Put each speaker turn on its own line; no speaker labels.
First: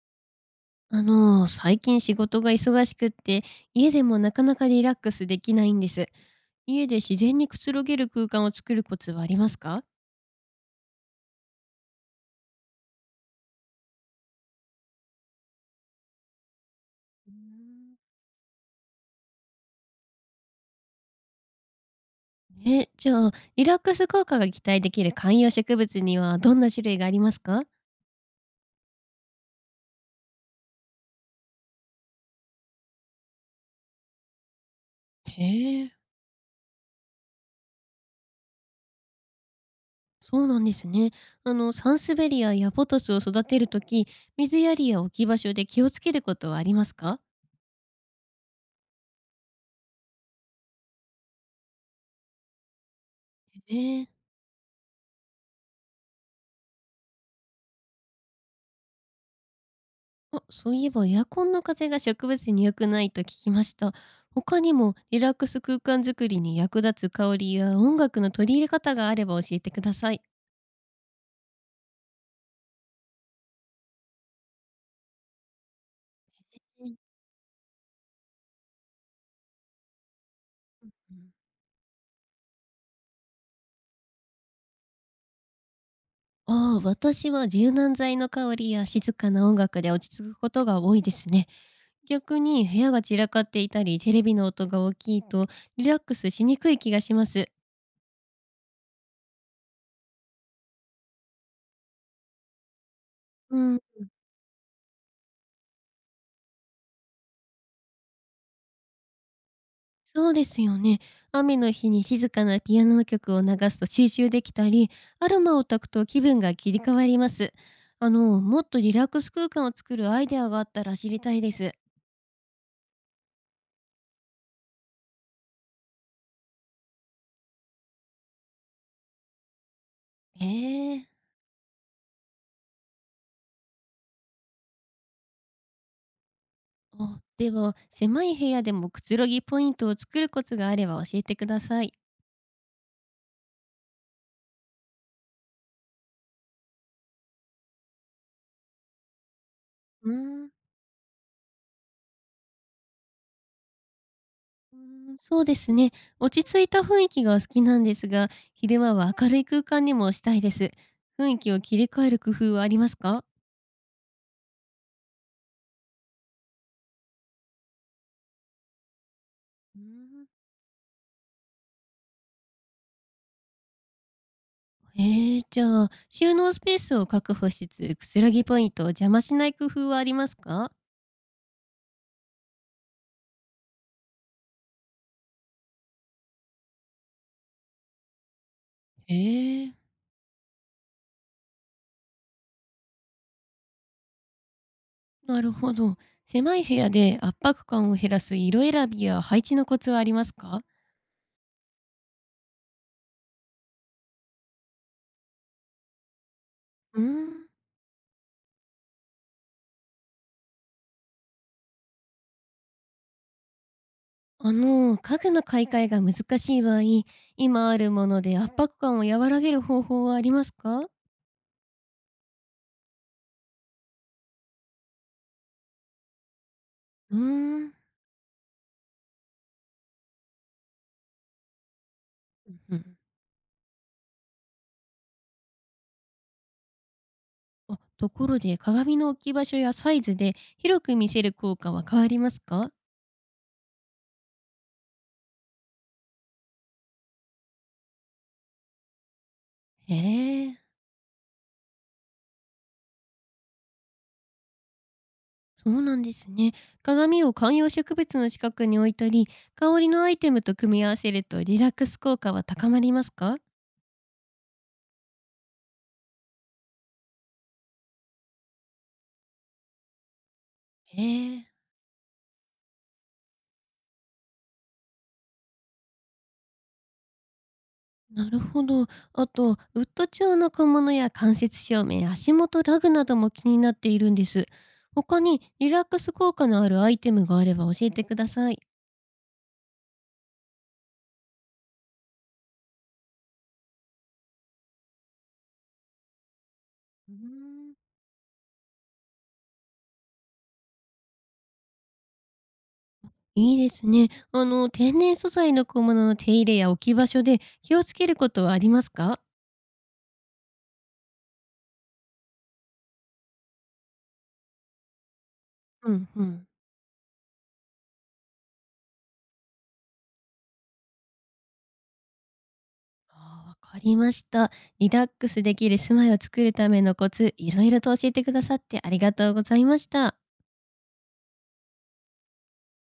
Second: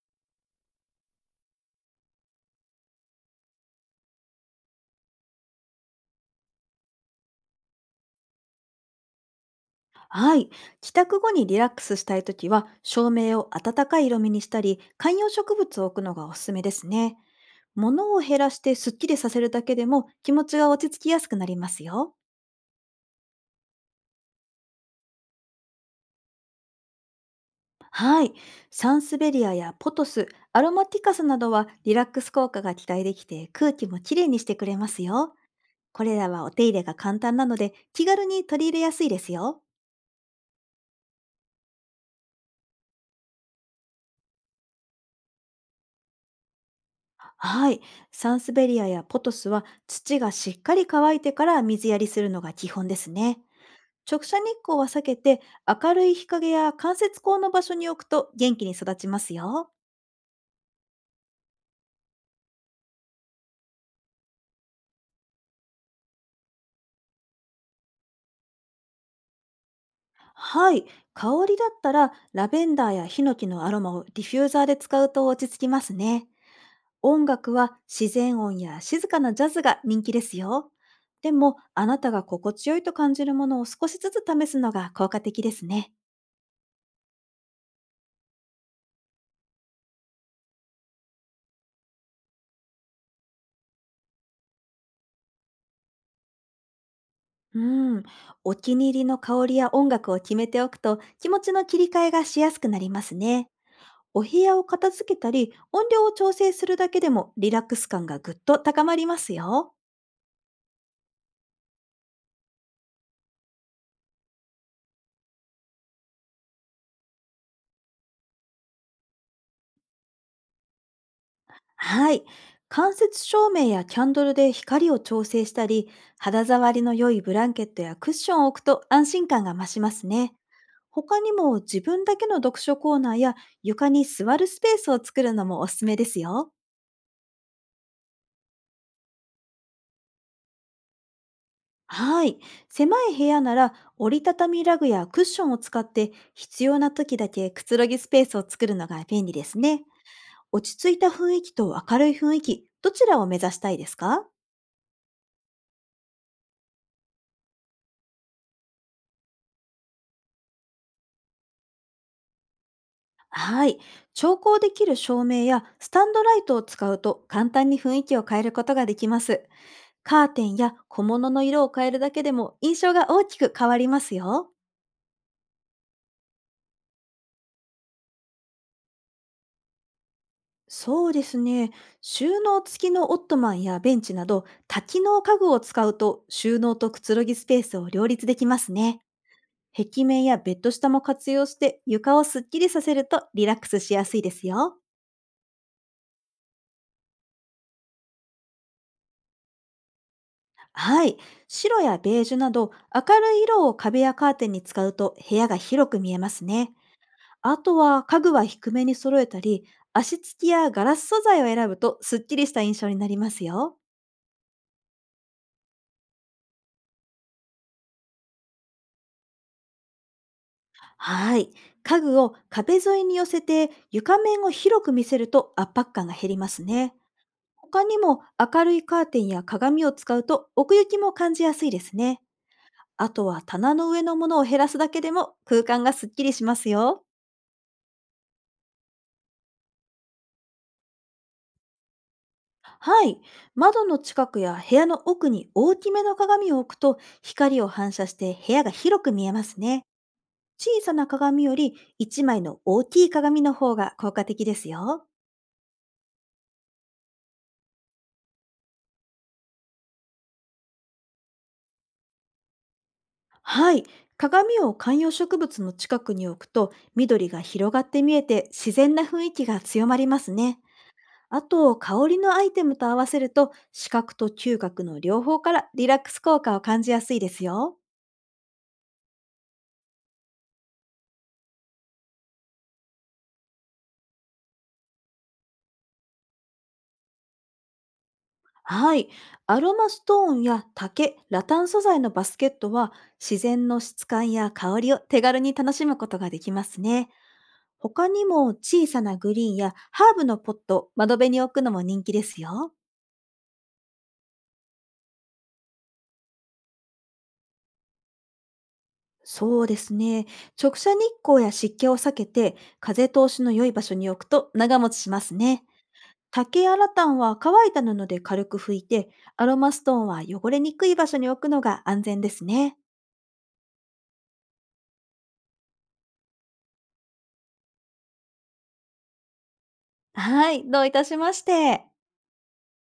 最近仕事が忙しくって、家でもなかなかリラックスできないんです。家で自然にくつろげる空間を作るコツはありますか？
はい。帰宅後にリラックスしたいときは、照明を暖かい色味にしたり、観葉植物を置くのがおすすめですね。
うーん。
物を減らしてスッキリさせるだけでも気持ちが落ち着きやすくなりますよ。
え、じゃあ、リラックス効果が期待できる観葉植物にはどんな種類がありますか？
はい。サンスベリアやポトス、アロマティカスなどはリラックス効果が期待できて、空気もきれいにしてくれますよ。
へえ、
これらはお手入れが簡単なので、気軽に取り入れやすいですよ。
そうなんですね。サンスベリアやポトスを育てるとき、水やりや置き場所で気をつけることはありますか？
はい。サンスベリアやポトスは、土がしっかり乾いてから水やりするのが基本ですね。
ええ。
直射日光は避けて、明るい日陰や間接光の場所に置くと元気に育ちますよ。
あ、そういえばエアコンの風が植物に良くないと聞きました。他にもリラックス空間づくりに役立つ香りや音楽の取り入れ方があれば教えてください。
はい。香りだったら、ラベンダーやヒノキのアロマをディフューザーで使うと落ち着きますね。
はい。
音楽は自然音や静かなジャズが人気ですよ。でも、あなたが心地よいと感じるものを少しずつ試すのが効果的ですね。
ああ、私は柔軟剤の香りや静かな音楽で落ち着くことが多いですね。逆に部屋が散らかっていたり、テレビの音が大きいとリラックスしにくい気がします。
うん、お気に入りの香りや音楽を決めておくと、気持ちの切り替えがしやすくなりますね。
うん。
お部屋を片付けたり音量を調整するだけでも、リラックス感がぐっと高まりますよ。
そうですよね。雨の日に静かなピアノの曲を流すと集中できたり、アロマを焚くと気分が切り替わります。もっとリラックス空間を作るアイデアがあったら知りたいです。
はい。間接照明やキャンドルで光を調整したり、肌触りの良いブランケットやクッションを置くと安心感が増しますね。
へえ。
他にも、自分だけの読書コーナーや床に座るスペースを作るのもおすすめですよ。
お。では、狭い部屋でもくつろぎポイントを作るコツがあれば教えてください。
はい。狭い部屋なら、折りたたみラグやクッションを使って必要な時だけくつろぎスペースを作るのが便利ですね。
うーん。
落ち着いた雰囲気と明るい雰囲気、どちらを目指したいですか？
うーん、そうですね。落ち着いた雰囲気が好きなんですが、昼間は明るい空間にもしたいです。雰囲気を切り替える工夫はありますか？
はい。調光できる照明やスタンドライトを使うと、簡単に雰囲気を変えることができます。
うー
カ
ん。
ーテンや小物の色を変えるだけでも、印象が大きく変わりますよ。
じゃあ、収納スペースを確保しつつ、くつろぎポイントを邪魔しない工夫はありますか？
そうですね。収納付きのオットマンやベンチなど多機能家具を使うと、収納とくつろぎスペースを両立できますね。
ええ。
壁面やベッド下も活用して床をすっきりさせると、リラックスしやすいですよ。
なるほど。狭い部屋で圧迫感を減らす色選びや配置のコツはありますか？
はい。白やベージュなど明るい色を壁やカーテンに使うと、部屋が広く見えますね。
うーん。
あとは、家具は低めに揃えたり、足つきやガラス素材を選ぶとすっきりした印象になりますよ。
家具の買い替えが難しい場合、今あるもので圧迫感を和らげる方法はありますか？
はい。家具を壁沿いに寄せて床面を広く見せると、圧迫感が減りますね。
うーん。
他にも、明るいカーテンや鏡を使うと奥行きも感じやすいですね。
うんうん。
あとは、棚の上のものを減らすだけでも空間がすっきりしますよ。
あ、ところで鏡の置き場所やサイズで広く見せる効果は変わりますか？
はい。窓の近くや部屋の奥に大きめの鏡を置くと、光を反射して部屋が広く見えますね。
へえ。
小さな鏡より1枚の大きい鏡の方が効果的ですよ。
そうなんですね。鏡を観葉植物の近くに置いたり、香りのアイテムと組み合わせるとリラックス効果は高まりますか？
はい。鏡を観葉植物の近くに置くと、緑が広がって見えて自然な雰囲気が強まりますね。
え
あ
ー、
と、香りのアイテムと合わせると、視覚と嗅覚の両方からリラックス効果を感じやすいですよ。
なるほど。あと、ウッド調の小物や間接照明、足元ラグなども気になっているんです。他にリラックス効果のあるアイテムがあれば教えてください。
はい。アロマストーンや竹、ラタン素材のバスケットは、自然の質感や香りを手軽に楽しむことができますね。
うーん。
他にも、小さなグリーンやハーブのポット、窓辺に置くのも人気ですよ。
いいですね。天然素材の小物の手入れや置き場所で気をつけることはありますか？
そうですね。直射日光や湿気を避けて、風通しの良い場所に置くと長持ちしますね。
うんうん。
竹やラタンは乾いた布で軽く拭いて、アロマストーンは汚れにくい場所に置くのが安全ですね。
あー、わかりました。リラックスできる住まいを作るためのコツ、いろいろと教えてくださってありがとうございました。
はい、どういたしまして。